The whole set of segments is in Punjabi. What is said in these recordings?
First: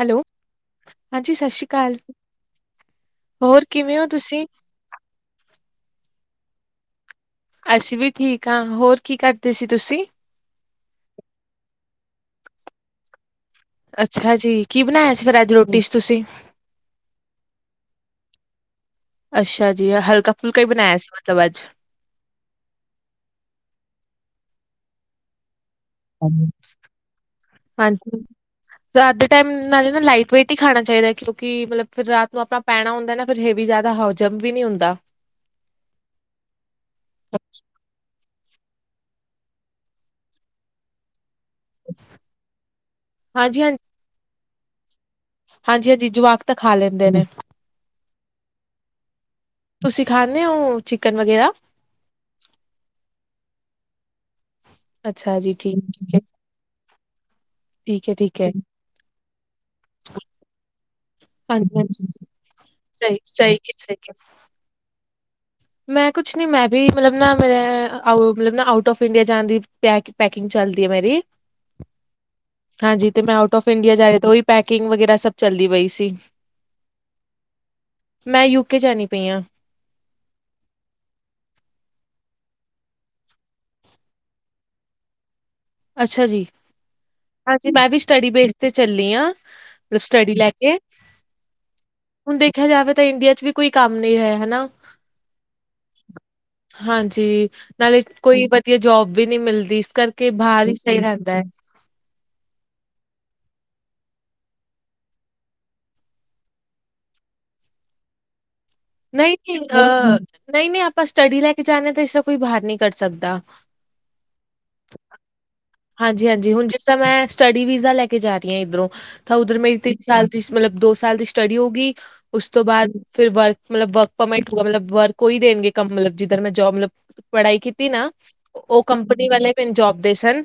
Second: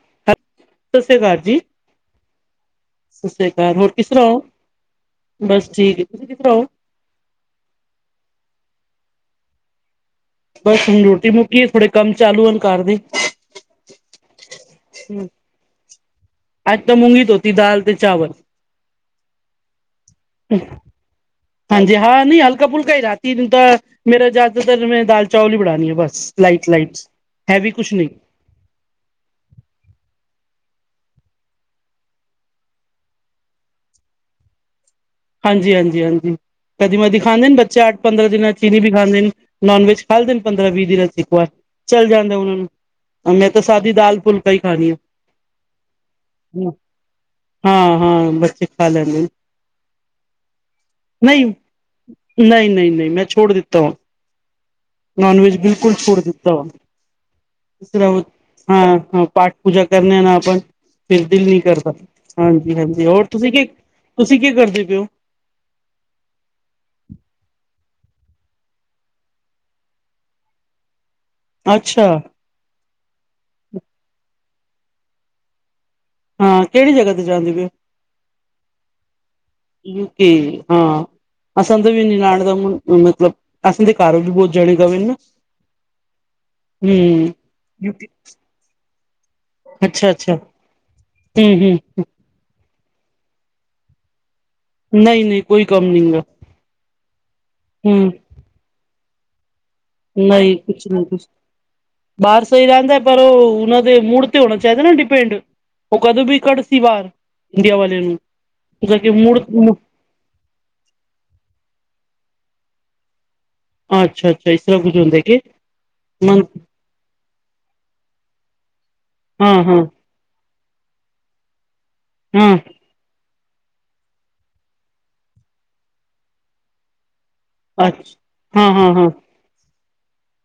ਹੈਲੋ, ਸਤਿ ਸ੍ਰੀ ਹਾਂਜੀ ਅਕਾਲ ਸਤਿ ਜੀ, ਸ਼੍ਰੀ ਅਕਾਲ। ਸਤਿ ਸ੍ਰੀ ਅਕਾਲ, ਹੋਰ ਕਿਵੇਂ ਹੋ ਕਿਸ ਤਰਾਂ? ਤੁਸੀਂ? ਬਸ ਠੀਕ, ਤੁਸੀਂ ਕਿਸ ਤਰਾਂ ਓ? ਅਸੀਂ ਵੀ ਠੀਕ ਆਂ ਹੋਰ ਕੀ ਕਰਦੇ ਸੀ ਤੁਸੀਂ? ਬਸ ਹੁਨ ਰੋਟੀ ਮੁੱਕੀ ਏ ਥੋੜੇ ਕੰਮ ਚਾਲੂ ਹਨ ਘਰ ਦੇ। ਅੱਛਾ ਜੀ, ਕੀ ਬਣਾਇਆ ਸੀ ਫਿਰ ਅੱਜ ਰੋਟੀ ਚ ਤੁਸੀਂ? ਆੱਜ ਤੇ ਮੁੂੰਗੀ ਧੋਤੀ ਦਾਲ ਤੇ ਚਾਵਲ। ਅੱਛਾ ਜੀ, ਹਲਕਾ ਫੁਲਕਾ ਹੀ ਬਣਾਇਆ ਸੀ ਮਤਲਬ ਅੱਜ। ਜੀ ਹਾਂ ਨਹੀਂ ਹਲਕਾ ਫੁਲਕਾ ਹੀ ਰਾਤੀ ਨੂੰ ਤਾਂ ਮੇਰਾ ਜ਼ਿਆਦਾਤਰ ਮੈਂ ਦਾਲ ਚਾਵਲ ਹੀ ਬਨਾਣੀ ਆਂ ਬਸ। ਲਾਈਟ-ਲਾਈਟਸ ਹੈਵੀ ਕੁਛ ਨੀ। ਹਾਂਜੀ। ਰਾਤ ਦੇ ਟਾਈਮ ਨਾਲੇ ਨਾ ਲਾਈਟ ਵੇਟ ਹੀ ਖਾਣਾ ਚਾਹੀਦਾ ਕਿਉਂਕਿ ਮਤਲਬ ਫਿਰ ਰਾਤ ਨੂੰ ਆਪਾਂ ਪੈਣਾ ਹੁੰਦਾ ਨਾ ਫਿਰ ਹੈਵੀ ਜਾਦਾ ਹਜਮ ਵੀ ਨੀ ਹੁੰਦਾ। ਹਾਂਜੀ, ਹਾਂਜੀ, ਹਾਂਜੀ, ਕਦੀ [unintelligible] ਦਿਖਾਂਦੇ ਨ ਬੱਚਾ ਪੰਦਰਾਂ ਦਿਨਾਂ ਚੀਨੀ ਵੀ ਖਾਂਦੇਣ, ਨੋਨਵੇਜ ਖਾਦੇਣ ਪੰਦਰਾਂ ਵੀਹ ਦਿਨਾਂ ਚ ਇੱਕ ਵਾਰ। ਚੱਲ ਜਾਂਦਾ ਉਹਨਾਂ ਨੂੰ, ਮੈਂ ਹਾਂਜੀ ਤਾਂ ਹਾਂਜੀ, ਸਾਦੀ ਦਾਲ ਫੁਲਕਾ ਹੀ ਖਾਨੀ ਆ। ਹਾਂਜੀ ਹਾਂਜੀ ਜਵਾਕ ਤਾਂ ਖਾ ਲੈਂਦੇ ਨੇ ਹਾਂ ਹਾਂ ਬੱਚੇ ਖਾ ਲੈਂਦੇ ਨੇ ਤੁਸੀਂ ਖਾਂਦੇ ਹੋ ਚਿਕਨ ਨਹੀਂ ਵਗੈਰਾ? ਨਹੀਂ ਨਹੀਂ ਨਹੀਂ ਮੈਂ ਛੋੜ ਦਿੱਤਾ ਹੁਣ ਅੱਛਾ ਨੋਨ ਜੀ ਵੈਜ ਠੀਕ ਬਿਲਕੁਲ ਠੀਕ ਛੋੜ ਹੈ, ਦਿੱਤਾ ਵਾ ਥੋੜਾ ਠੀਕ ਹੈ ਓ, ਠੀਕ ਹੈ। ਹਾਂ-ਹਾਂ ਪਾਠ ਪੂਜਾ ਕਰਨੇ ਆ ਨਾ ਆਪਾਂ। ਫਿਰ ਦਿਲ ਨੀ ਹਾਂਜੀ ਕਰਦਾ, ਹਾਂਜੀ, ਹਾਂਜੀ-ਹਾਂਜੀ ਸਹੀ ਹੋਰ ਤੁਸੀਂ ਸਹੀ ਕਿ, ਸਹੀ ਤੁਸੀਂ ਕੀ ਕਰਦੇ ਪੇ ਓ? ਮੈਂ ਕੁਛ ਨੀ ਮੈਂ ਵੀ ਮਤਲਬ ਨਾ ਮੈਂ ਅਹ ਮਤਲਬ ਨਾ ਆਊਟ ਔਫ ਇੰਡੀਆ ਜਾਨ ਦੀ ਪੈਕ ਪੈਕਿੰਗ ਚੱਲਦੀ ਐ ਮੇਰੀ। ਅੱਛਾ। ਹਾਂਜੀ ਤੇ ਮੈਂ ਆਊਟ ਔਫ ਇੰਡੀਆ ਜਾ ਰੀ ਤਾਂ ਓਈ ਪੈਕਿੰਗ ਵਗੈਰਾ ਸਭ ਚੱਲਦੀ ਪਈ ਸੀ। ਹਾਂ ਕਿਹੜੀ ਜਗ੍ਹਾ ਤੇ ਜਾਂਦੀ ਪੇ ਓ? ਮੈਂ ਯੂਕੇ ਜਾਣੀ ਪਈ ਹਾਂ ਯੂ ਕੇ ਹਾਂ। ਅਸਾਂ ਦਾ ਵੀ ਨੀਨਾਣ ਦਾ ਮਤਲਬ ਅਸਾਂ ਦੇ ਘਰ ਵੀ ਬਹੁਤ ਜਣੇ [unintelligible] ਅੱਛਾ ਜੀ, ਹੂੰ ਹਾਂਜੀ ਮੈਂ ਵੀ ਯੂਕੇ। ਸਟੱਡੀ ਬੇਸ ਤੇ ਚੱਲੀ ਆਂ। [unintelligible] ਅੱਛਾ ਸਟੱਡੀ ਅੱਛਾ ਲੈ ਕੇ। ਹੂੰ ਹੂੰ ਹੁਣ ਦੇਖਿਆ ਜਾਵੇ ਤਾਂ ਇੰਡੀਆ ਚ ਵੀ ਕੋਈ ਕੰਮ ਨੀ ਹੈ ਹਨਾ। ਨਹੀਂ ਨਹੀਂ ਕੋਈ ਕੰਮ ਨੀ ਗਾ ਹਾਂਜੀ ਹੂੰ ਨਾਲੇ ਕੋਈ ਕੇ ਜੋਬ ਵੀ ਨਹੀਂ ਮਿਲਦੀ ਇਸ ਕਰਕੇ ਨਹੀਂ ਬਾਹਰ ਹੀ ਕੁਛ ਸਹੀ ਨਹੀਂ ਕੁਛ ਰਹਿੰਦਾ ਹੈ ਬਾਹਰ ਸਹੀ ਰਹਿੰਦਾ ਪਰ ਉਹ ਉਹਨਾਂ ਦੇ ਮੂਡ ਤੇ ਹੋਣਾ ਚਾਹੀਦਾ ਨਾ ਡਿਪੈਂਡ ਉਹ ਕਦੋਂ ਵੀ ਕੱਢ ਸੀ ਬਾਹਰ ਇੰਡੀਆ ਵਾਲੇ ਨੂੰ ਨਹੀਂ ਮੁੜ ਨਹੀਂ ਅਹ ਨਹੀਂ ਨਹੀਂ ਆਪਾਂ ਸਟੱਡੀ ਲੈ ਕੇ ਜਾਂਦੇ ਹਾਂ ਤਾਂ ਇਸਦਾ ਕੋਈ ਬਾਹਰ ਨਹੀਂ ਕਰ ਸਕਦਾ ਅੱਛਾ ਅੱਛਾ ਇਸ ਤਰ੍ਹਾਂ ਕੁੱਝ ਹੁੰਦਾ ਕਿ ਹਾਂਜੀ ਮਨ ਹਾਂਜੀ ਹੁਣ ਜਿਸ ਤਰ ਮੈਂ ਸਟੱਡੀ ਵੀਜ਼ਾ ਲੈ ਕੇ ਜਾ ਰਹੀ ਹਾਂ ਇੱਧਰੋਂ ਤਾਂ ਹਾਂ ਉੱਧਰ ਹਾਂ ਮੇਰੀ ਤੇ ਸਾਲ ਦੀ ਮਤਲਬ ਦੋ ਸਾਲ ਦੀ ਸਟੱਡੀ ਹੋਗੀ ਉਸ ਹਾਂ ਤੋਂ ਬਾਅਦ ਫਿਰ ਵਰਕ ਮਤਲਬ ਵਰਕ ਪਰਮਿਟ ਮਤਲਬ ਵਰਕ ਉਹ ਹੀ ਦੇਣਗੇ ਮੈਂ ਜਿੱਧਰ ਜੋਬ ਮਤਲਬ ਪੜ੍ਹਾਈ ਕੀਤੀ ਨਾ ਅੱਛਾ ਹਾਂ ਉਹ ਹਾਂ ਹਾਂ ਕੰਪਨੀ ਵਾਲੇ ਪ ਜੋਬ ਦੇ ਸਨ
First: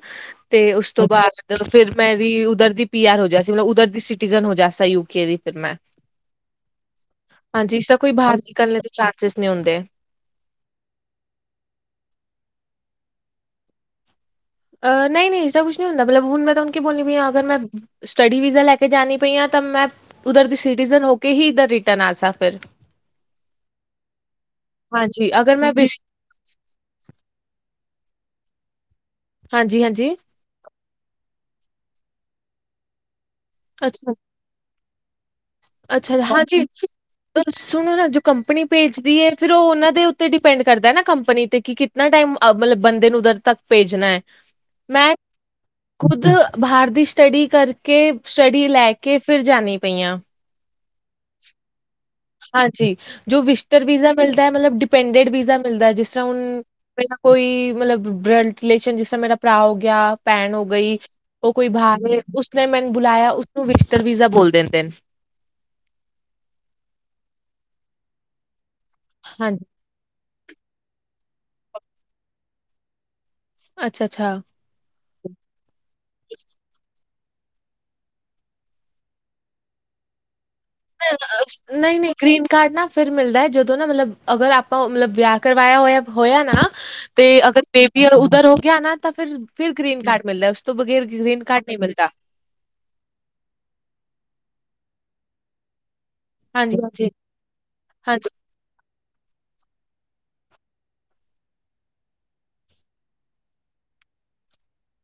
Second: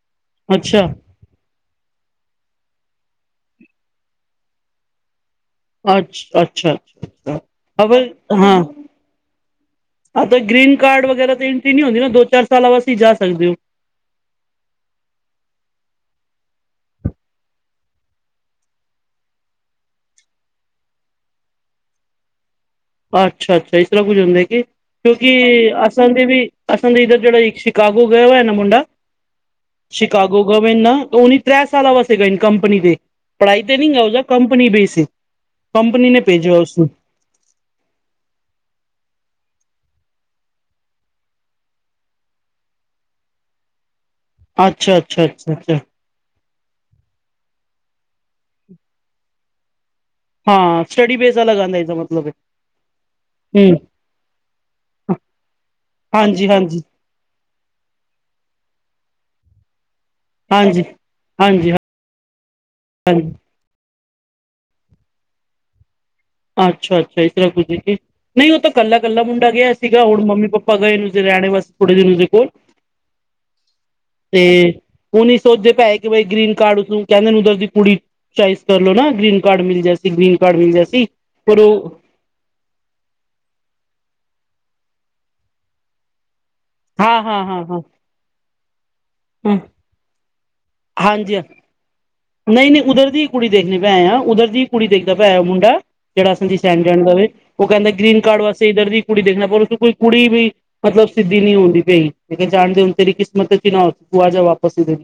ਤੇ ਅੱਛਾ ਉਸ ਤੋਂ ਬਾਅਦ ਤੇ ਫਿਰ ਮੇਰੀ ਉਧਰ ਦੀ ਪੀ ਆਰ ਹੋ ਜਾ ਸੀ ਮਤਲਬ ਉਧਰ ਦੀ ਸਿਟੀਜਨ ਹੋ ਜਾ ਯੂਕੇ ਦੀ ਫਿਰ ਮੈਂ ਅੱਛ ਅੱਛਾ ਅੱਛਾ ਹਾਂਜੀ ਅਬ ਇਸਦਾ ਕੋਈ ਬਰ ਕਰਨ ਦੇ ਚਾਂਸਿਸ ਨਹੀਂ ਹੁੰਦੇ ਹਾਂ ਤਾਂ ਗ੍ਰਰੀਨ ਕਾਰਡ ਵਗੈਰਾ ਤਾਂ ਐਂਟਰੀ ਨਹੀਂ ਹੁੰਦੀ ਨਾ ਦੋ ਚਾਰ ਸਾਲ ਬਾ ਅਸੀਂ ਜਾ ਸਕਦੇ ਹੋ ਅਹ ਨਹੀਂ ਇਸਦਾ ਕੁਛ ਨਹੀਂ ਹੁੰਦਾ ਮਤਲਬ ਹੁਣ ਮੈਂ ਤੁਹਾਨੂੰ ਕੀ ਬੋਲਣੀ ਪਈ ਹਾਂ ਅਗਰ ਮੈਂ ਸਟੱਡੀ ਵੀਜ਼ਾ ਲੈ ਕੇ ਜਾਣੀ ਪਈ ਤਾਂ ਮੈਂ ਉਧਰ ਦੀ ਸਿਟੀਜਨ ਹੋ ਕੇ ਹੀ ਇਧਰ ਰਿਟਰਨ ਆ ਸਕ ਫਿਰ ਅੱਛਾ ਅੱਛਾ ਇਸ ਤਰ੍ਹਾਂ ਕੁੱਝ ਹੁੰਦੇ ਕਿ ਕਿਉਂਕਿ ਅਸਾਂ ਦੇ ਵੀ ਅਸਲ ਦੇ ਇੱਧਰ ਜਿਹੜਾ ਸ਼ਿਕਾਗੋ ਗਿਆ ਹੋਇਆ ਇਹ ਨਾ ਮੁੰਡਾ ਹਾਂਜੀ ਹਾਂਜੀ ਗਵਰਮੈਂਟ ਉਹ ਤ੍ਰ ਸਾਲ ਵਸੇਗਾ ਕੰਪਨੀ ਤੇ ਪੜਾਈ ਤੇ ਨਹੀਂ ਗ ਅੱਛਾ ਉਹ ਕੰਪਨੀ ਬੇਸ ਇਹ ਕੰਪਨੀ ਅੱਛਾ ਨੇ ਹਾਂ ਜੀ ਭੇਜਿਆ ਉਸਨੂੰ ਸੁਣੋ ਨਾ ਜੋ ਕੰਪਨੀ ਭੇਜਦੀ ਹੈ ਫਿਰ ਉਹਨਾਂ ਦੇ ਉੱਤੇ ਡਿਪੈਂਡ ਕਰਦਾ ਨਾ ਕੰਪਨੀ ਤੇ ਕਿਤੇ ਨਾ ਟਾਈਮ ਮਤਲਬ ਬੰਦੇ ਨੂੰ ਉੱਧਰ ਤੱਕ ਭੇਜਣਾ ਹੈ ਅੱਛਾ ਮੈਂ ਅੱਛਾ ਅੱਛਾ ਅੱਛਾ ਖੁਦ ਬਾਹਰ ਦੀ ਸਟੱਡੀ ਕਰਕੇ ਸਟੱਡੀ ਲੈ ਕੇ ਫਿਰ ਜਾਣੀ ਪਈਆਂ ਹਾਂ ਸਟਡੀ ਬੇਸ ਅਲੱਗ ਚ ਮਤਲਬ ਹਾਂਜੀ ਜੋ ਹਮ ਵਿਸਟਰ ਵੀਜ਼ਾ ਮਿਲਦਾ ਮਤਲਬ ਡਿਪੈਂਡਡ ਵੀਜ਼ਾ ਮਿਲਦਾ ਜਿਸ ਤਰ੍ਹਾਂ ਹੁਣ ਹਾਂਜੀ ਹਾਂਜੀ ਮੇਰਾ ਕੋਈ ਮਤਲਬ ਬਲਡ ਰਿਲੇਸ਼ਨ ਜਿਸ ਤ੍ਹਾਂ ਮੇਰਾ ਭਰਾ ਹੋ ਗਿਆ ਭੈਣ ਹੋ ਹਾਂਜੀ ਗਈ ਉਹ ਕੋਈ ਹਾਂਜੀ ਬਾਹਵੇ ਉਸਨੇ ਮੈਨੂੰ ਬੁਲਾਇਆ ਹਾਂਜੀ ਉਸਨੂੰ ਵਿਸ਼ਤਰ ਵੀਜ਼ਾ ਬੋਲ ਦਿੰਦੇ ਨੇ ਅੱਛਾ ਅੱਛਾ ਇਸ ਤਰ੍ਹਾਂ ਕੁਝੀ ਨਹੀਂ ਉਹ ਤਾਂ ਇਕੱਲਾ ਇਕੱਲਾ ਮੁੰਡਾ ਹਾਂਜੀ ਗਿਆ ਸੀਗਾ ਹੁਣ ਮੰਮੀ ਪਾਪਾ ਗਏ ਨੇ ਨਿਊਜ਼ੀਲੈਂਡ ਰਹਿਣੇ ਵਾਸ ਥੋੜੇ ਦਿਨ ਦੇਖੋ ਅੱਛਾ-ਅੱਛਾ। ਤੇ ਉਹ ਨਹੀਂ ਸੋਚਦੇ ਪਏ ਕਿ ਬਈ ਗ੍ਰੀਨ ਕਾਰਡ ਉਸ ਕਹਿੰਦੇ ਉਧਰ ਦੀ ਕੁੜੀ ਚਇਸ ਕਰਲੋ ਨਾ ਗ੍ਰੀਨ ਕਾਰਡ ਮਿਲ ਜਾ ਸੀ ਗ੍ਰੀਨ ਕਾਰਡ ਮਿਲ ਜਾ ਸੀ ਨਹੀਂ ਨਹੀਂ ਗਰੀਨ ਕਾਰਡ ਨਾ ਫਿਰ ਮਿਲਦਾ ਜਦੋਂ ਨਾ ਮਤਲਬ ਅਗਰ ਆਪਾਂ ਮਤਲਬ ਵਿਆਹ ਕਰਵਾਇਆ ਹੋਇਆ ਹੋਇਆ ਨਾ। ਹਾਂ ਤੇ ਹਾਂ ਅਗਰ ਹਾਂ ਬੇਬੀ ਉਧਰ ਹੋ ਗਿਆ ਨਾ ਤਾਂ ਫਿਰ ਹਾਂ ਫਿਰ ਗ੍ਰੀਨ ਕਾਰਡ ਮਿਲਦਾ। ਤੋਂ ਬਗੈਰ ਗ੍ਰੀਨ ਕਾਰਡ ਨਹੀਂ ਮਿਲਦਾ। ਨਹੀਂ-ਨਹੀਂ ਉਧਰ ਦੀ ਹੀ ਕੁੜੀ ਦੇਖਣੇ ਪੈਏ ਆ ਉਧਰ ਦੀ ਹੀ ਕੁੜੀ ਦੇਖਦਾ ਪਿਆ ਆ ਮੁੰਡਾ। ਜਿਹੜਾ ਸੰਜੀ ਸਹਿਣ ਹਾਂਜੀ-ਹਾਂਜੀ, ਜਾਣ ਹਾਂਜੀ। ਦਾਵੇ ਉਹ ਕਹਿੰਦਾ ਗ੍ਰਰੀਨ ਹਾਂਜੀ ਕਾਰਡ ਵਾਸਤੇ ਇੱਧਰ ਦੀ ਕੁੜੀ ਦੇਖਣਾ ਪਰ ਉਸਨੂੰ ਕੋਈ ਕੁੜੀ ਵੀ ਮਤਲਬ ਸਿੱਧੀ ਨਹੀਂ ਹੁੰਦੀ ਪਈ ਜਾਣਦੇ ਹੋਣ ਤੇਰੀ ਕਿਸਮਤ ਚ ਨਾ ਤੂੰ ਆ ਜਾ ਵਾਪਸ ਇਧਰ ਹੀ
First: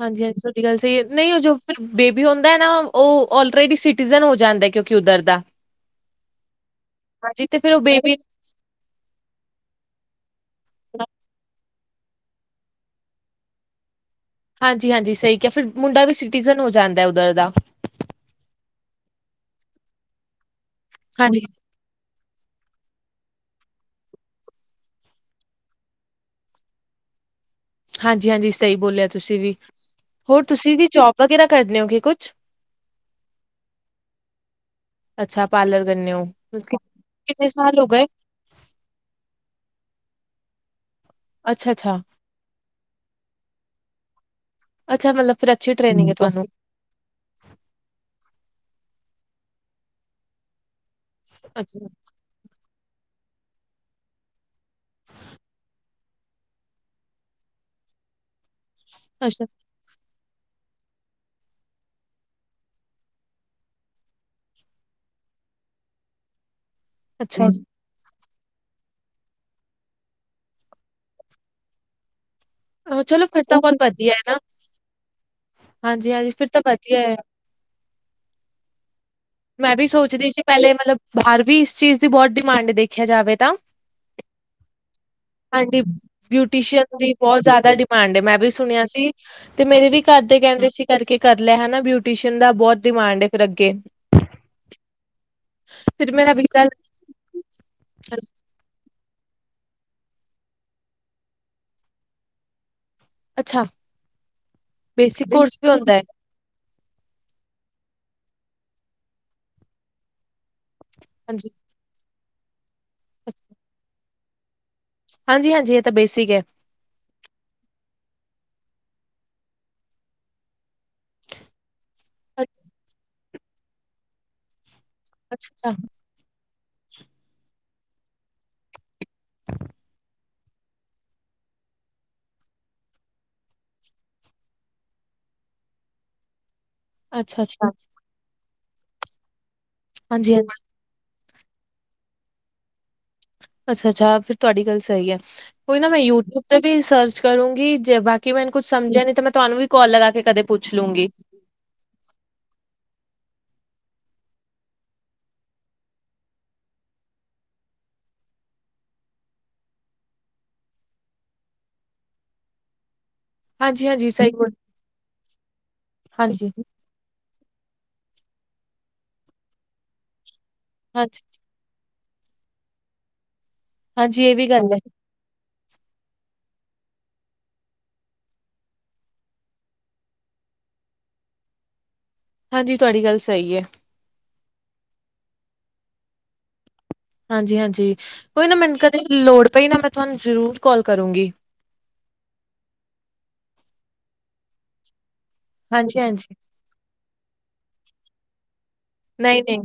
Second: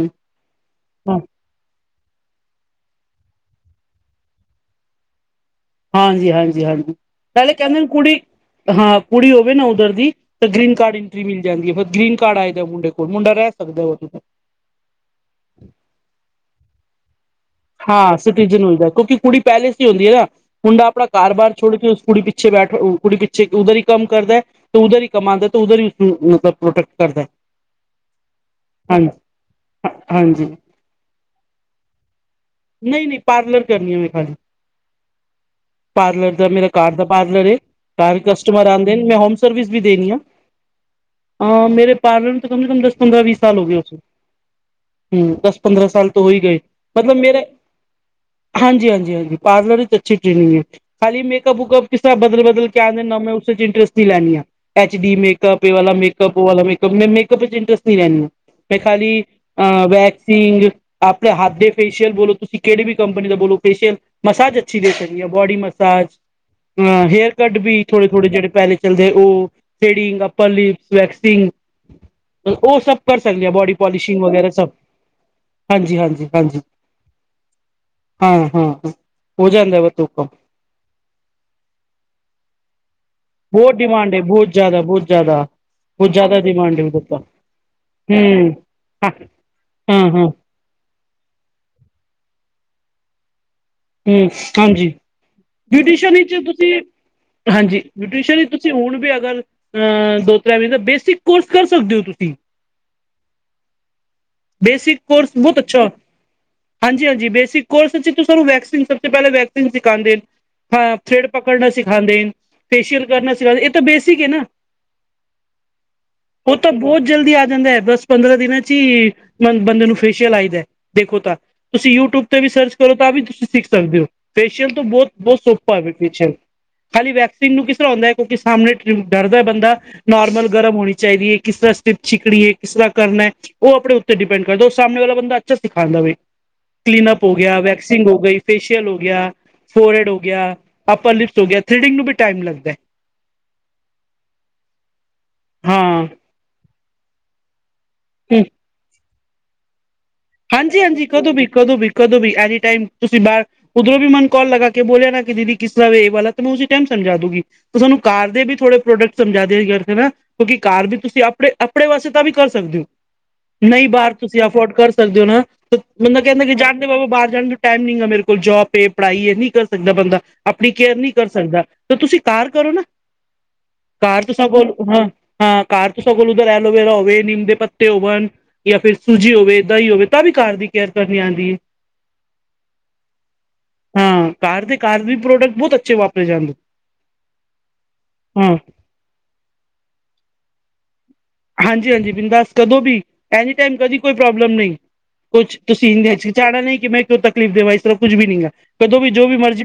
ਹਾਂਜੀ ਹਾਂਜੀ ਤੁਹਾਡੀ ਗੱਲ ਸਹੀ ਹੈ ਨਹੀਂ ਹਜੂਰ ਬੇਬੀ ਹੁੰਦਾ ਨਾ ਉਹ ਆਲਰੇਡੀ ਸਿਟੀਜਨ ਹੋ ਜਾਂਦਾ ਕਿਉਂਕਿ ਉੱਧਰ ਦਾ ਹਾਂਜੀ ਹਾਂਜੀ ਹਾਂਜੀ ਹਾਂਜੀ ਪਹਿਲੇ ਤੇ ਫਿਰ ਕਹਿੰਦੇ ਉਹ ਨੇ ਬੇਬੀ ਕੁੜੀ ਹਾਂ ਕੁੜੀ ਹੋਵੇ ਨਾ ਉੱਧਰ ਦੀ ਤਾਂ ਗ੍ਰਰੀਨ ਕਾਰਡ ਇਂਟਰੀ ਮਿਲ ਜਾਂਦੀ ਫਿਰ ਗ੍ਰਰੀਨ ਕਾਰਡ ਆਏ ਜਾ ਮੁੰਡੇ ਕੋਲ ਮੁੰਡਾ ਰਹਿ ਸਕਦਾ ਹੁੰਦੇ ਕੋਲ ਹਾਂਜੀ ਹਾਂਜੀ ਸਹੀ ਕਿਹਾ ਫਿਰ ਮੁੰਡਾ ਵੀ ਸਿਟੀਜਨ ਹੋ ਜਾਂਦਾ ਉਧਰ ਦਾ ਹਾਂ ਸਿਟੀਜਨ ਮਿਲਦਾ ਕਿਉਂਕਿ ਕੁੜੀ ਪਹਿਲੇ ਸੀ ਹੀ ਹੁੰਦੀ ਹੈ ਨਾ ਮੁੰਡਾ ਆਪਣਾ ਹਾਂਜੀ। ਕਾਰਬਾਰ ਛੋੜ ਕੇ ਉਸ ਕੁੜੀ ਪਿੱਛੇ ਬੈਠ ਕੁੜੀ ਪਿੱਛੇ ਉਧਰ ਹੀ ਕੰਮ ਕਰਦਾ ਹੈ ਤੇ ਉਧਰ ਹੀ ਕਮਉਂਦਾ ਤੇ ਉਧਰ ਹੀ ਪ੍ਰੋਟੈਕਟ ਕਰਦਾ ਹਾਂਜੀ ਹਾਂਜੀ ਸਹੀ ਹਾਂਜੀ ਬੋਲਿਆ ਤੁਸੀਂ ਵੀ ਹੋਰ ਹਾਂਜੀ ਤੁਸੀਂ ਵੀ ਜੋਬ ਵਗੈਰਾ ਕਰਦੇ ਹੋਗੇ ਕੁਛ ਨਹੀਂ ਨਹੀਂ ਪਾਰਲਰ ਕਰਨੀ ਹੈ ਮੈਂ ਖਾਲੀ ਅੱਛਾ ਕਰਨੇ ਹੋ ਪਾਰਲਰ ਦਾ ਮੇਰਾ ਕਿ- ਘਰ ਦਾ ਪਾਰਲਰ ਕਿੰਨੇ ਹੈ ਸਾਲ ਹੋ ਗਏ ਕਰ ਕਸਟਮਰ ਆਂਦੇ ਨੇ ਮੈਂ ਹੋਮ ਸਰਵਿਸ ਵੀ ਦੇਣੀ ਆ ਮੇਰੇ ਅੱਛਾ-ਅੱਛਾ, ਪਾਰਲਰ ਪੰਦਰਾਂ-ਵੀਹ ਸਾਲ ਹੋ ਗਏ ਉਸ, ਅੱਛਾ ਅੱਛਾ ਮਤਲਬ ਹੂੰ ਫਿਰ ਦਸ ਅੱਛੀ ਪੰਦਰਾਂ ਸਾਲ ਟ੍ਰੇਨਿੰਗ ਹੈ ਤੋਂ ਹੋ ਹੀ ਤੁਹਾਨੂੰ ਗਏ ਮਤਲਬ ਮੇਰੇ ਹਾਂਜੀ ਹਾਂਜੀ ਹਾਂਜੀ ਪਾਰਲਰ ਵਿੱਚ ਅੱਛੀ ਟ੍ਰੇਨਿੰਗ ਹੈ। ਖਾਲੀ ਮੇਕਅਪ ਅੱਛਾ, ਵੂਕਅਪ ਕਿਸ ਤ੍ਹਰਾਂ ਬਦਲ-ਬਦਲ ਕੇ ਕਿਆ ਦੇ ਮੈਂ ਉਸ ਚ ਇੰਟਰਸਟ ਨਹੀਂ ਲੈਣੀ ਆ, ਐਚ ਡੀ ਮੇਕਅਪ ਇਹ ਵਾਲਾ ਮ [unintelligible] ਵਾਲਾ ਮੇਕਅਪ ਮੈਂ ਮੇਕਅਪ ਚ ਇੰਟਰਸਟ ਨਹੀਂ ਲੈਂਦੀ, ਮੈਂ ਖਾਲੀ ਅੱਛਾ ਅਹ ਵੈਕਸਿੰਗ ਆਪਣੇ ਹੱਥ ਦੇ ਫੇਸ਼ੀਅਲ ਬੋ ਤੁਸੀਂ ਕਿਹੜੀ ਵੀ ਕੰਪਨੀ ਦਾ ਬੋਲੋ ਫੇਸ਼ੀਅਲ ਮਸਾਜ ਅੱਛੀ ਦੇ ਸਕਦੇ ਆ ਬੋਡੀ ਮਸਾਜ ਹਾਂ ਹੇਅਰ ਕੱਟ ਅ ਵੀ ਥੋੜੇ-ਥੋੜੇ ਜਿਹੜੇ ਪਹਿਲੇ ਚੱਲਦੇ ਉਹ, ਥੇਡਿੰਗ, ਅੱਪਰ ਲਿਪਸ, ਵੈਕਸਿੰਗ ਉਹ ਸਭ ਕਰ ਚਲੋ ਫਿਰ ਸਕਦੇ ਆ ਤਾਂ ਬੋਡੀ ਬਹੁਤ ਵਧੀਆ ਹੈ ਪੋਲਿਸ਼ਿੰਗ ਨਾ ਵਗੈਰਾ ਸਭ, ਹਾਂਜੀ-ਹਾਂਜੀ ਹਾਂਜੀ। [unintelligible] ਹਾਂ ਹਾਂ ਹਾਂ ਮੈਂ ਵੀ ਸੋਚਦੀ ਸੀ ਪਹਿਲੇ ਮਤਲਬ ਬਾਹਰ ਵੀ ਇਸ ਚੀਜ਼ ਦੀ ਬਹੁਤ ਡਿਮਾਂਡ ਦੇਖਿਆ ਜਾਵੇ ਤਾਂ। ਬਹੁਤ ਡਿਮਾਂਡ ਹੈ ਬਹੁਤ ਜ਼ਿਆਦਾ ਬਹੁਤ ਜ਼ਿਆਦਾ ਹਾਂਜੀ ਬਹੁਤ ਜ਼ਿਆਦਾ ਡਿਮਾਂਡ ਹੈ ਬਿਊਟੀਸ਼ਅਨ ਉਧਰ ਦੀ ਤਾਂ ਬਹੁਤ ਜ਼ਿਆਦਾ ਭਾਂਡੇ ਮੈਂ ਹਮ ਵੀ ਸੁਣਿਆ ਸੀ, ਹਾਂ ਤੇ ਮੇਰੇ ਵੀ ਹਾਂ ਹਾਂ ਘਰ ਦੇ ਕਹਿੰਦੇ ਸੀ ਤਨ ਕੇ ਕਰ ਲੈ ਹਨਾ ਬਿਊਟੀਸ਼ਨ ਦਾ ਬਹੁਤ ਡਿਮਾਂਡ ਹੈ ਫਿਰ ਅੱਗੇ। ਹੂੰ ਹਾਂਜੀ, ਬਿਊਟੀਸ਼ਨ ਫਿਰ ਮੇਰਾ ਵਿੱਚ ਵੀਜ਼ਾ ਤੁਸੀਂ, ਹਾਂਜੀ ਬਿਊਟੀਸ਼ਨ ਲੱਗ- ਵਿੱਚ ਤੁਸੀ ਹੁਣ ਵੀ ਅਗਰ, ਅਹ ਦੋ ਮਹੀਨੇ ਦਾ ਬੇਸਿਕ ਕੋਰਸ ਕਰ ਸਕਦੇ ਹੋ ਤੁਸੀਂ। ਅੱਛਾ ਬੇਸਿਕ ਕੋਰਸ ਬਹੁਤ ਵੀ ਅੱਛਾ। ਹੁੰਦਾ ਏ? ਹਾਂਜੀ-ਹਾਂਜੀ ਬੇਸਿਕ ਕੋਰਸ ਵਿੱਚ ਸਾਨੂੰ ਵੈਕਸੀਨ ਸਭ ਤੋਂ ਪਹਿਲਾਂ ਵੈਕਸੀਨ ਸਿਖਉਂਦੇ ਹਾਂ। ਥਰੈਡ ਹਾਂਜੀ, ਪਕੜਨਾ ਸਿਖਾਉਂਦੇ, ਫੇਸ਼ੀਅਲ ਕਰਨਾ ਸਿਖਾਦੇ ਇਹ ਤਾਂ ਬੇਸਿਕ ਹੈ ਨਾ। ਹਾਂਜੀ-ਹਾਂਜੀ ਇਹ ਤਾਂ ਬੇਸਿਕ ਹੈ। ਉਹ ਤਾਂ ਬਹੁਤ ਜਲਦੀ ਆ ਜਾਂਦਾ ਹੈ ਬਸ ਪੰਦਰਾਂ ਦਿਨਾਂ ਚ ਹੀ ਬੰਦੇ ਨੂੰ ਫੇਸ਼ੀਅਲ ਆਈਦਾ ਦੇਖੋ ਤਾਂ, ਤੁਸੀਂ ਯੂਟਿਊਬ ਤੇ ਵੀ ਸਰਚ ਕਰੋ ਤਾਂ ਵੀ ਤੁਸੀਂ ਸਿੱਖ ਸਕਦੇ ਹੋ। ਫੇਸ਼ੀਅਲ ਤੋ ਬਹੁਤ, ਬਹੁਤ ਅੱਛਾ-ਅੱਛਾ, ਸੋਫਪਾ ਹੈ ਫੇਸ਼ੀਅਲ। ਖਾਲੀ ਵੈਕਸੀਨ ਨੂੰ ਕਿਸ ਤਰ੍ਹਾਂ ਆਉਂਦਾ ਹੈ ਕਿਉਂਕਿ ਸਾਹਮਣੇ ਡਰਦਾ ਹੈ ਬੰਦਾ ਨੋਰਮਲ ਗਰਮ ਹੋਣੀ ਚਾਹੀਦੀ ਹੈ ਕਿਸ ਤਰ੍ਹਾਂ ਸਿ ਛਕੜੀ ਹੈ, ਕਿਸ ਤਰ੍ਹਾਂ ਕਰਨਾ ਹੈ ਉਹ ਆਪਣੇ ਉੱਤੇ ਡਿਪੈਂਡ ਕਰਦਾ ਉਹ ਸਾਹਮਣੇ ਵਾਲਾ ਬੰਦਾ ਅੱਛਾ ਸਿਖਾਦਾ ਵੇ। ਕਲੀਨਅਪ ਹੋ ਗਿਆ, ਅੱਛਾ-ਅੱਛਾ, ਵੈਕਸਿੰਗ ਹੋ ਗਈ। ਫੇਸ਼ੀਅਲ ਹੋ ਗਿਆ, ਫੋਰਹੈੱਡ ਹੋ ਗਿਆ, ਹਾਂਜੀ-ਹਾਂਜੀ, ਅੱਪਰ ਲਿਪਸ ਹੋ ਗਿਆ, ਥਰੈਡਿੰਗ ਨੂੰ ਵੀ ਟਾਇਮ ਲੱਗਦਾ। ਅੱਛਾ-ਅੱਛਾ ਫਿਰ ਤੁਹਾਡੀ ਗੱਲ ਸਹੀ ਹੈ ਕੋਈ ਨਾ ਮੈਂ ਯੂਟਿਊਬ ਤੇ ਵੀ ਸਰਚ ਕਰੂੰਗੀ। ਜੇ ਬਾਕੀ ਮੈਂਨੂੰ ਕੁੱਝ ਸਮਝਿਆ ਨਹੀ ਤਾਂ ਮੈਂ ਤੁਹਾਨੂੰ ਵੀ ਕਾਲ ਲਗਾ ਕੇ ਕਦੇ ਪੁੱਛ ਹਾਂਜੀ-ਹਾਂਜੀ ਲੂੰਗੀ। ਕਦੋਂ ਵੀ ਕਦੋਂ ਵੀ ਕਦੋਂ ਵੀ ਐਨੀ ਟਾਈਮ ਤੁਸੀਂ ਬਾਹਰ ਉਧਰੋਂ ਵੀ ਮਨ ਕਾਲ ਲਗਾ ਕੇ ਬੋਲਿਆ ਨਾ ਕਿ ਦੀਦੀ ਕਿਸ ਤਰ੍ਹਾਂ ਇਹ ਵਾਲਾ ਮੈਂ ਉਸੇ ਟਾਈਮ ਸਮਝਾ ਦੂਗੀ। ਸਾਨੂੰ ਕਾਰ ਦੇ ਵੀ ਥੋੜੇ ਪ੍ਰੋਡਕਟ ਸਮਝਾ ਦੇ ਕਰਕੇ ਨਾ ਕਿਉਂਕਿ ਕਾਰ ਵੀ ਤੁਸੀਂ ਆਪਣੇ ਆਪਣੇ ਵਾਸਤੇ ਤਾਂ ਵੀ ਕਰ ਸਕਦੇ ਹੋ ਨਹੀਂ ਹਾਂਜੀ-ਹਾਂਜੀ, ਬਾਹਰ ਸਹੀ ਤੁਸੀਂ ਬੋਲ ਅਫੋਰਡ ਕਰ ਤੇ ਮਤਲਬ ਕਹਿੰਦੇ ਹਾਂਜੀ, ਕਿ ਜਾਣਦੇ ਬਾਹਰ ਜਾਣ ਦਾ ਟਾਈਮ ਨੀਗਾ ਮੇਰੇ ਕੋਲ ਜੋਬ ਏ ਪੜ੍ਹਾਈ ਹੈ, ਨਹੀਂ ਕਰ ਸਕਦਾ ਬੰਦਾ ਆਪਣੀ ਕੇਅਰ ਨਹੀਂ ਹਾਂਜੀ, ਕਰ ਸਕਦਾ ਤਾਂ ਤੁਸੀਂ ਘਰ ਕਰੋ ਨਾ, ਘਰ ਹਾਂਜੀ ਇਹ ਤੁਸਾਂ ਵੀ ਗੱਲ ਕੋਲ ਐ, ਹਾਂ ਹਾਂ ਘਰ ਤੋਂ ਸਗਲ ਉਧਰ ਐਲੋਵੇਰਾ ਹੋਵੇ, ਨਿੰਮ ਦੇ ਪੱਤੇ ਹੋਵਣ ਜਾਂ ਫਿਰ ਸੂਜੀ ਹੋਵੇ ਹੀ ਹੋਵੇ ਤਾਂ ਵੀ ਘਰ ਦੀ ਕੇਅਰ ਕਰਨੀ ਆਂਦੀ। ਹਾਂਜੀ ਤੁਹਾਡੀ ਗੱਲ ਸਹੀ ਹੈ। ਹਾਂ ਕਾਰ ਦੇ ਕਾਰ ਵੀ ਪ੍ਰੋਡਕਟ ਬਹੁਤ ਅੱਛੇ ਵਾਪਰੇ ਜਾਂਦੇ। ਹਾਂਜੀ-ਹਾਂਜੀ ਕੋਈ ਨਾ ਹਾਂ ਮੈਨੂੰ ਕਦੇ ਲੋੜ ਪਈ ਨਾ ਮੈਂ ਤੁਹਾਨੂੰ ਜ਼ਰੂਰ ਕੌਲ ਕਰੂੰਗੀ। ਹਾਂਜੀ-ਹਾਂਜੀ ਬਿਦਾਸ ਕਦੋਂ ਵੀ ਐਨੀ ਟਾਈਮ ਕਦੀ ਕੋਈ ਪ੍ਰੋਬਲਮ ਨਹੀਂ। ਕੁਛ ਤੁਸੀਂ ਹਾਂਜੀ-ਹਾਂਜੀ ਚਾੜਣਾ ਨਹੀਂ ਕਿ ਮੈਂ ਕਿਉਂ ਤਕਲੀਫ਼ ਦੇਵਾ ਇਸ ਤਰ੍ਹਾਂ ਕੁੱਝ ਵੀ ਨੀਗਾ। ਨਹੀਂ-ਨਹੀਂ,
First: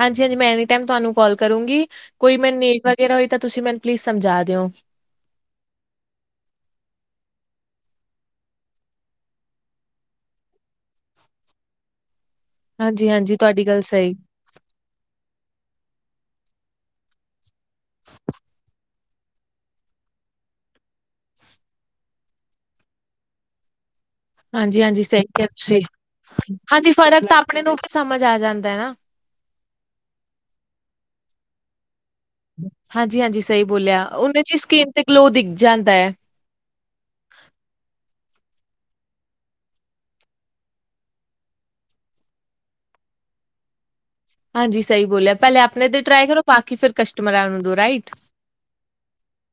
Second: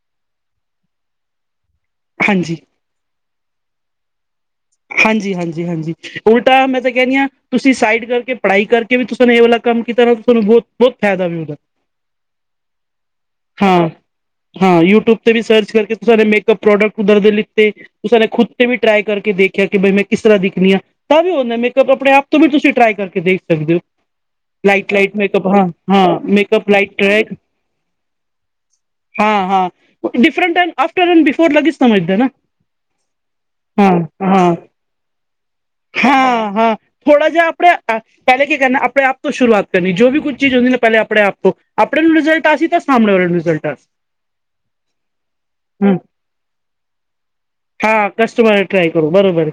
ਹਾਂਜੀ-ਹਾਂਜੀ ਮੈਂ ਐਨੀ ਟਾਈਮ ਤੁਹਾਨੂੰ ਕਾਲ ਕਰੂੰਗੀ ਕੋਈ ਮੈ ਹਾਂਜੀ ਨੇਕ ਵ ਫੇਰ ਹੋਈ ਤਾਂ ਤੁਸੀਂ ਮੈਨੂੰ ਪਲੀਜ਼ ਸਮਝਾ ਦਿਓ। ਹਾਂਜੀ-ਹਾਂਜੀ ਹਾਂਜੀ ਉਲਟਾ ਮੈਂ ਤਾਂ ਕਹਿਦੀ ਹਾਂ ਤੁਸੀਂ ਸਾਈਡ ਕਰਕੇ ਪੜ੍ਹਾਈ ਕਰਕੇ ਵੀ ਤੁਸੀਂ ਨੇ ਇਹ ਵਾਲਾ ਕੰਮ ਕੀਤਾ ਨਾ ਤੁਾਨੂੰ ਬਹੁਤ ਬਹੁਤ ਫਾਇਦਾ ਵੀ ਉਹਦਾ। ਹਾਂਜੀ ਹਾਂਜੀ ਤੁਹਾਡੀ ਗੱਲ ਹਾਂ ਸਹੀ। ਹਾਂ ਯੂਟਿਊਬ ਤੇ ਵੀ ਸਰਚ ਕਰਕੇ ਨੇ ਮੇਕਅਪ ਪ੍ਰੋਡਕਟ ਉਦੇ ਲਿੱਤੇ ਤੁ ਨੇ ਖੁਦ ਤੇ ਵੀ ਟਰਾਈ ਕਰਕੇ ਦੇਖ, ਕਿ ਮੈਂ ਕਿਸ ਤਰ੍ਹਾਂ ਦੇਖਣੀ ਹ ਤਾਂ ਵੀ ਉਹਦਾ ਮੇਕਅਪ ਆਪਣੇ ਆਪ ਤੋਂ ਵੀ ਤੁਸੀਂ ਟਰਾਈ ਕਰਕੇ ਦੇਖ ਸਕਦੇ ਹੋ। [inaudible] ਹਾਂਜੀ ਹਾਂਜੀ ਸਹੀ ਕਿਹਾ ਤੁਸੀਂ ਹਾਂਜੀ ਫ਼ਰਕ ਤਾਂ ਆਪਣੇ ਨੂੰ ਵੀ ਸਮਝ ਆ ਜਾਂਦਾ ਹੈ ਨਾ ਹਾਂ ਹਾਂ different time after and before ਲਾ ਕੇ ਸਮਝਦਾ ਨਾ ਹਾਂਜੀ - ਹਾਂਜੀ ਸਹੀ ਬੋਲਿਆ ਉਹ ਦੀ ਸਕਿਨ ਤੇ ਗਲੋ ਦਿਗ ਜਾਂਦਾ ਹੈ। ਥੋੜਾ ਜਿਹਾ ਆਪਣੇ ਪਹਿਲੇ ਕੀ ਕਰਨਾ ਆਪਣੇ ਆਪ ਤੋਂ ਸ਼ੁਰੂਆਤ ਕਰਨੀ। ਜੋ ਵੀ ਕੁਝ ਚੀਜ਼ ਹੁੰਦੀ ਨਾ ਪਹਿਲੇ ਆਪਣੇ ਆਪ ਤੋਂ ਆਪਣੇ ਨੂੰ ਰਿਜ਼ਲਟ ਆ ਸੀ ਤਾਂ ਸਾਹਮਣੇ ਵਾਲੇ ਨੂੰ ਰਿਜ਼ਲਟ ਆ ਸੀ। ਹਾਂਜੀ। ਸਹੀ ਬੋਲਿਆ ਪਹਿਲੇ ਆਪਣੇ ਟਰੀ ਕਰੋ ਬਾਕੀ ਕਸਟਮਰ ਨੂੰ ਦੋ ਰਾਇਟ ਟ੍ਰਾਈ ਕਰੋ ਬਰਾਬਰ।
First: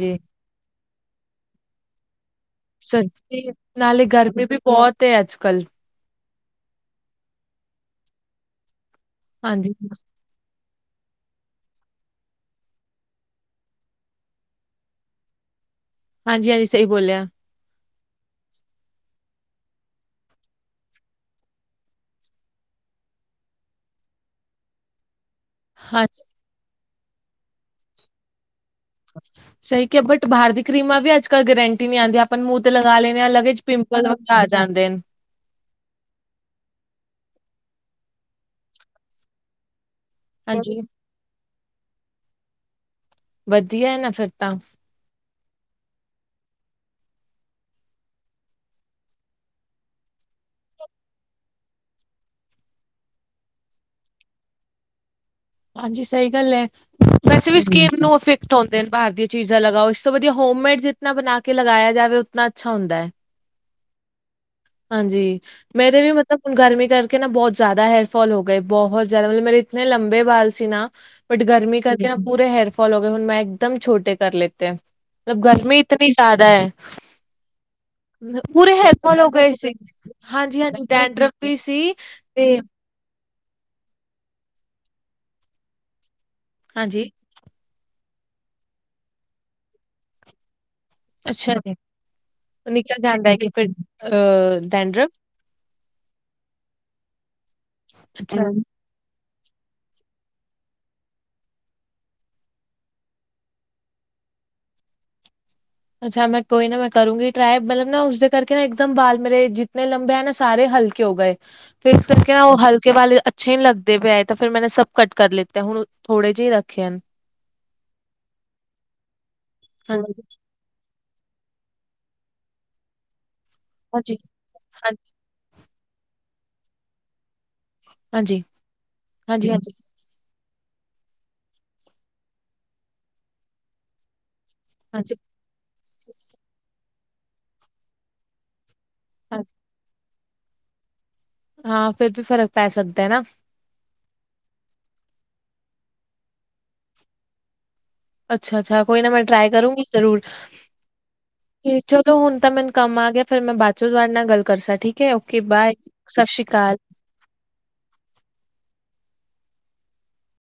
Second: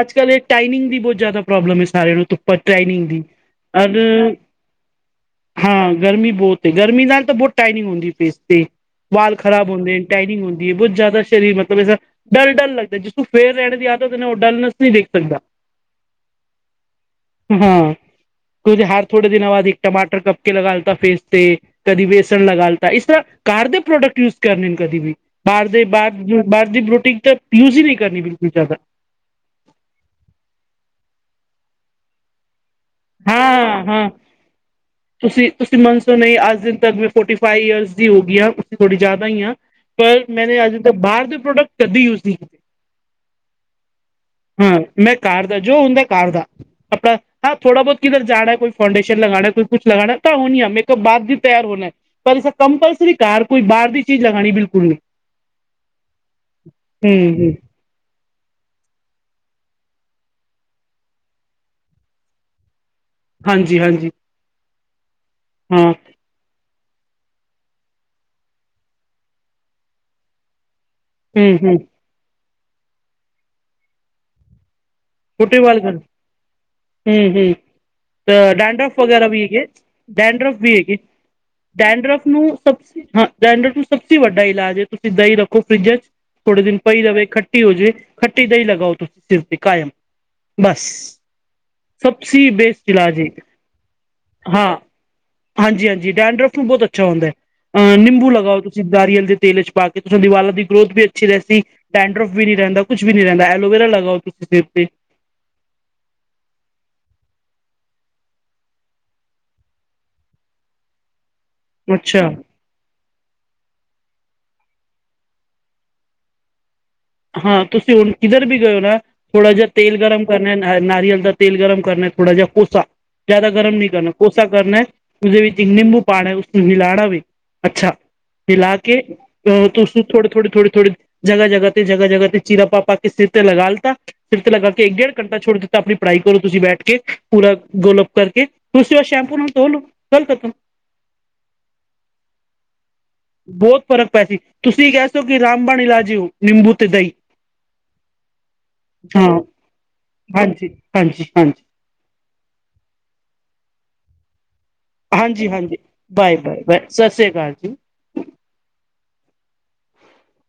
ਅੱਜ ਕੱਲ ਟਾਈਮਿੰਗ ਦੀ ਬਹੁਤ ਜ਼ਿਆਦਾ ਪ੍ਰੋਬਲਮ ਹੈ ਸਾਰਿਆਂ ਨੂੰ ਟਾਈਮਿੰਗ ਦੀ। ਸੱਚੀ ਨਾਲੇ ਗਰਮੀ ਵੀ ਬਹੁਤ ਅੱਜ ਕੱਲ। ਤੇ ਗਰਮੀ ਨਾਲ ਤਾਂ ਬਹੁਤ ਟਾਈਨਿੰਗ ਹੁੰਦੀ ਫੇਸ ਤੇ ਬਾਲ ਖਰਾਬ ਹਾਂਜੀ, ਹੁੰਦੇ ਟਾਈਨਿੰਗ ਹੁੰਦੀ। ਬਹੁਤ ਜ਼ਿਆਦਾ ਸ਼ਰੀਰ ਮਤਲਬ ਐਸਾ ਡਰ ਲੱਗਦਾ ਜਿਸ ਤੂੰ ਫੇਰ ਰਹਿਣ ਦੀ ਆਦਤ ਨੇ ਉਹ ਡਲਨੈਸ ਨਹੀਂ ਦੇਖ ਸਕਦਾ। ਹਾਂਜੀ ਹਾਂਜੀ ਸਹੀ ਬੋਲਿਆ ਹਾਂ, ਕਿਉਂ ਹਾਰ ਥੋੜੇ ਦਿਨਾਂ ਬਾਅਦ ਇੱਕ ਟਮਾਟਰ ਕਟਕੇ ਲਗਾਲਤਾ ਫੇਸ ਤੇ ਕਦੀ ਵੇਸਣ ਲਗਾ ਲਤਾ ਇਸ ਤਰ੍ਹਾਂ ਕਾਰ ਦੇ ਪ੍ਰੋਡਕਟ ਯੂਜ ਕਰਨੇ ਨੇ ਕਦੇ ਵੀ। ਬਾਹਰ ਦੇ ਬਾਹਰ ਬਾਹਰ ਦੀ ਬੋਟੀਗ ਤਾਂ ਯਊਜ਼ ਹੀ ਨਹੀਂ ਕਰਨੀ ਬਿਲਕੁਲ ਜਾ ਦਾ। ਸਹੀ ਕਿਹਾ ਬਟ ਬਾਹਰ ਦੀ ਕਰੀਮਾ ਵੀ ਅੱਜ ਕੱਲ੍ਹ ਗਰੰਟੀ ਨਹੀਂ ਆਉਂਦੀ ਆਪ ਆਪਾਂ ਮੂੰਹ ਤੇ ਲਗਾ ਲੈਂਦੇ ਹਾਂ ਅਲੱਗ ਚ ਪਿੰਪਲ ਆ ਜਾਂਦੇ ਨੇ। ਤੁਸੀਂ ਤੁਸੀਂ ਮੰਨ ਲਓ ਅੱਜ ਦਿਨ ਤੱਕ ਮੈਂ ਫੋਰਟੀ ਫਾਈਵ ਈਅਰ ਦੀ ਹੋ ਗਈ ਹਾਂ ਇਸਤੋਂ ਥੋੜ੍ਹੀ ਜ਼ਿਆਦਾ ਹੀ ਹਾਂ ਪਰ ਮੈਂ ਅਜੇ ਹਾਂਜੀ ਤੱਕ ਬਾਹਰ ਦੇ ਪ੍ਰੋਡਕਟ ਕਦੀ ਯੂਜ ਨਹੀਂ ਕੀਤੇ। ਵਧੀਆ ਨਾ ਫਿਰ ਤਾਂ। ਹਾਂ ਮੈਂ ਘਰ ਦਾ ਜੋ ਹੁੰਦਾ ਘਰ ਦਾ ਆਪਣਾ ਹਾਂ ਥੋੜਾ ਬਹੁਤ ਕਿਧਰ ਜਾਣਾ ਕੋਈ ਫਾਊਂਡੇਸ਼ਨ ਲਗਾਉਣਾ ਕੋਈ ਕੁਛ ਲਗਾਉਣਾ ਤਾਂ ਹੋਣੀ ਹੈ ਮੇਕਅਪ ਬਾਅਦ ਵੀ ਤਿਆਰ ਹੋਣਾ। ਪਰ ਇਸ ਕੰਪਲਸਰੀ ਕਾਰ ਕੋਈ ਬਾਹਰ ਦੀ ਚੀਜ਼ ਲਗਉਣੀ ਬਿਲਕੁਲ ਨਹੀਂ ਹਾਂਜੀ ਸਹੀ ਗੱਲ ਹੈ ਹੂੰ ਵੈਸੇ ਹੂੰ ਵੀ ਸਕੀਮ ਦੋ ਫਿਰ ਬਾਹਰ ਦੀਆਂ ਚੀਜ਼ਾਂ ਇਸ ਤੋਂ ਵਧੀਆ ਹੋਮਮੇਡ ਜਿਤਨਾ ਬਣਾ ਕੇ ਲਗਾਇਆ ਜਾਵੇ ਉਤਨਾ ਅੱਛਾ ਹੁੰਦਾ ਹੈ। ਹਾਂਜੀ ਹਾਂਜੀ। ਹਾਂਜੀ ਹਾਂ ਮੇਰੇ ਵੀ ਹੁਣ ਗਰਮੀ ਕਰਕੇ ਨਾ, ਬਹੁਤ ਜ਼ਿਆਦਾ ਹੇਅਰਫੌਲ ਹੋ ਗਏ। ਬਹੁਤ ਜ਼ਿਆਦਾ! ਮਤਲਬ, ਮੇਰੇ ਇਤਨੇ ਲੰਬੇ ਬਾਲ ਸੀ ਨਾ ਬਟ ਹੂੰ ਹੂੰ ਗਰਮੀ ਕਰਕੇ ਨਾ ਪੂਰੇ ਹੇਅਰਫੋਲ ਹੋ ਗਏ, ਹੁਣ ਮੈਂ ਇੱਕਦਮ ਛੋਟੇ ਕਰ ਲਿੱਤੇ। ਮਤਲਬ ਛੋਟੇ ਗਰਮੀ ਵਾਲ ਕਰ ਇਤਨੀ ਜ਼ਿਆਦਾ ਐ, ਹੂੰ ਹੂੰ ਪੂਰੇ ਡੈਂਡਰਫ ਹੇਅਰਫੌਲ ਵਗੈਰਾ ਹੋ ਵੀ ਗਏ ਹੈਗੇ ਸੀ, ਡੈਂਡਰਫ ਵੀ ਹਾਂਜੀ-ਹਾਂਜੀ ਹੈਗੇ ਡੈਂਡ੍ਰਫ ਵੀ ਸੀ, ਡੈਂਡਰਫ ਨੂੰ ਤੇ ਸਭ ਹਾਂ, ਡੈਂਡ੍ਰਫ ਨੂੰ ਸਭ ਸੇ ਵੱਡਾ ਇਲਾਜ ਏ, ਤੁਸੀਂ ਦਹੀਂ ਰੱਖੋ ਫਰਿੱਜ'ਚ ਥੋੜੇ ਦਿਨ ਪਈ ਹਾਂਜੀ, ਰਵੇ, ਖੱ ਖਟੀ ਹੋ ਜਾਵੇ ਖੱਟੀ ਦਾ ਹੀ ਲਗਾਓ ਤੁਸੀਂ ਸਿਰ ਤੇ ਕਾਇਮ ਬਸ ਅੱਛਾ ਜੀ ਸਭ ਸੇ ਬੇਸਟ ਨਿਕਲ ਇਲਾਜ ਜਾਂਦਾ ਹੈ ਫਿਰ ਹਾਂ ਡੈਂਡਰਵ ਹਾਂਜੀ ਹਾਂਜੀ, ਡੈਨਡਰਫ ਨੂੰ ਬਹੁਤ ਅੱਛਾ ਹੁੰਦਾ ਅਹ ਨਿੰਬੂ ਅੱਛਾ। ਲਗਾਓ ਤੁਸੀਂ ਨਾਰੀਅਲ ਦੇ ਤੇਲ ਚ ਪਾ ਕੇ ਤੁਹਾਡੇ ਵਾਲਾਂ ਦੀ ਗਰੋਥ ਵੀ ਅੱਛੀ ਰਹਿੰਦੀ। ਡੈਂਡਰੋਫ ਵੀ ਨਹੀਂ ਰਹਿੰਦਾ ਕੁਛ ਵੀ ਨੀ ਰਹਿੰਦਾ ਐਲੋਵੇਰਾ ਲਗਾਓ ਤੁਸੀਂ ਸਿਰ ਤੇ ਅੱਛਾ ਮੈਂ ਕੋਈ ਨਾ ਮੈਂ ਕਰੂੰਗੀ ਟਰਾਈ ਮਤਲਬ ਨਾ ਉਸਦੇ ਕਰਕੇ ਨਾ ਇੱਕਦਮ ਬਾਲ ਮੇਰੇ ਜਿਨੇ ਲੰਬੇ ਹੈ ਨਾ ਸਾਰੇ ਹਲਕੇ ਹੋ ਗਏ ਫਿਰ ਅੱਛਾ ਕਰਕੇ ਨਾ ਉਹ ਹਲਕੇ ਵਾਲੇ ਅੱਛੇ ਨ ਲੱਗ ਪਏ ਤਾਂ ਫਿਰ ਮੈਂ ਸਭ ਕਟ ਕਰ ਲਿੱਤੇ ਹੁਣ ਥੋੜੇ ਜਿਹੇ ਰੱਖੇ ਹਨ। ਹਾਂ ਤੁਸੀਂ ਹੁਣ ਕਿਧਰ ਵੀ ਗਏ ਹੋ ਨਾ ਥੋੜ੍ਹਾ ਜਿਹਾ ਤੇਲ ਹਾਂਜੀ, ਗਰਮ ਕਰ ਨਾਰੀਅਲ ਦਾ ਤੇਲ ਗਰਮ ਕਰਨਾ ਥੋੜਾ ਜਿਹਾ ਕੋਸਾ ਜਿਆਦਾ ਗਰਮ ਨਹੀਂ ਕਰਨਾ ਹਾਂਜੀ, ਕੋਸਾ ਕਰਨਾ। ਉਸਦੇ ਵਿੱਚ ਨਿੰਬੂ ਪਾਣਾ ਹੈ, ਉਸਨੂੰ ਮਿਲਾਣਾ ਵੇ, ਅੱਛਾ, ਹਾਂਜੀ, ਮਿਲਾਕੇ ਹਾਂਜੀ, ਹਾਂਜੀ, ਉਸ ਥੋੜੇ-ਥੋੜੇ, ਥੋੜੀ-ਥੋੜੀ, ਜਗ੍ਹਾ ਜਗਾ ਤੇ, ਜਗ੍ਹਾ ਜਗ੍ਹਾ ਤੇ, ਚੀਰਾ ਪਾ-ਪਾ ਪਾਕੇ ਸਿਰ ਤੇ ਲਗਾ ਲਿੱਤਾ ਸਿਰ ਤੇ ਲੱਗਾ ਕੇ, ਇੱਕ-ਡੇਢ ਘੰਟਾ ਛੋੜ ਦਿੱਤਾ, ਆਪਣੀ ਪੜ੍ਹਾਈ ਕਰੋ ਤੁਸੀਂ ਬੈਠਕੇ, ਪੂਰਾ ਗੋਲ ਅਪ ਕਰਕੇ। ਤੁਸੀ ਓ, ਸ਼ੈੈਂਪੂ ਨਾਲ ਹਾਂਜੀ। ਧੋਲੋ, ਗੱਲ ਖਤਮ। ਹਾਂ, ਫਿਰ ਤੇ ਫ਼ਰਕ ਪੈ ਸਕਦਾ ਨਾ। ਬਹੁਤ ਫ਼ਰਕ ਪੈਸੀ, ਤੁਸੀਂ ਕਹਿਸੋ ਕੀ, ਰਾਮਬਾਣ ਇਲਾਜ ਹੈ ਓ, ਨਿੰਬੂ ਤੇ ਦਹੀਂ ਅੱਛਾ-ਅੱਛਾ, ਕੋਈ ਨਾ ਮੈਂ ਹਾਂ ਟ੍ਰਾਈ ਕਰੂੰਗੀ ਜ਼ਰੂਰ, ਹਾਂਜੀ ਹਾਂਜੀ ਹਾਂਜੀ ਚਲ ਚਲੋ ਹੁਣ ਤਾਂ ਮੈਨੂੰ ਕੰਮ ਆਗਿਆ। ਫਿਰ ਮੈਂ ਬਾਅਦ'ਚੋਂ ਤੁਹਾਡੇ ਨਾਲ ਗੱਲ ਕਰਸਾ ਠੀਕ ਹੈ, ਓਕੇ, ਹਾਂਜੀ ਬਾਏ, ਹਾਂਜੀ ਸਤਿ ਬਾਏ ਸ਼੍ਰੀ ਬਾਏ ਅਕਾਲ। ਬਾਏ ਸਤਿ ਸ੍ਰੀ ਅਕਾਲ ਜੀ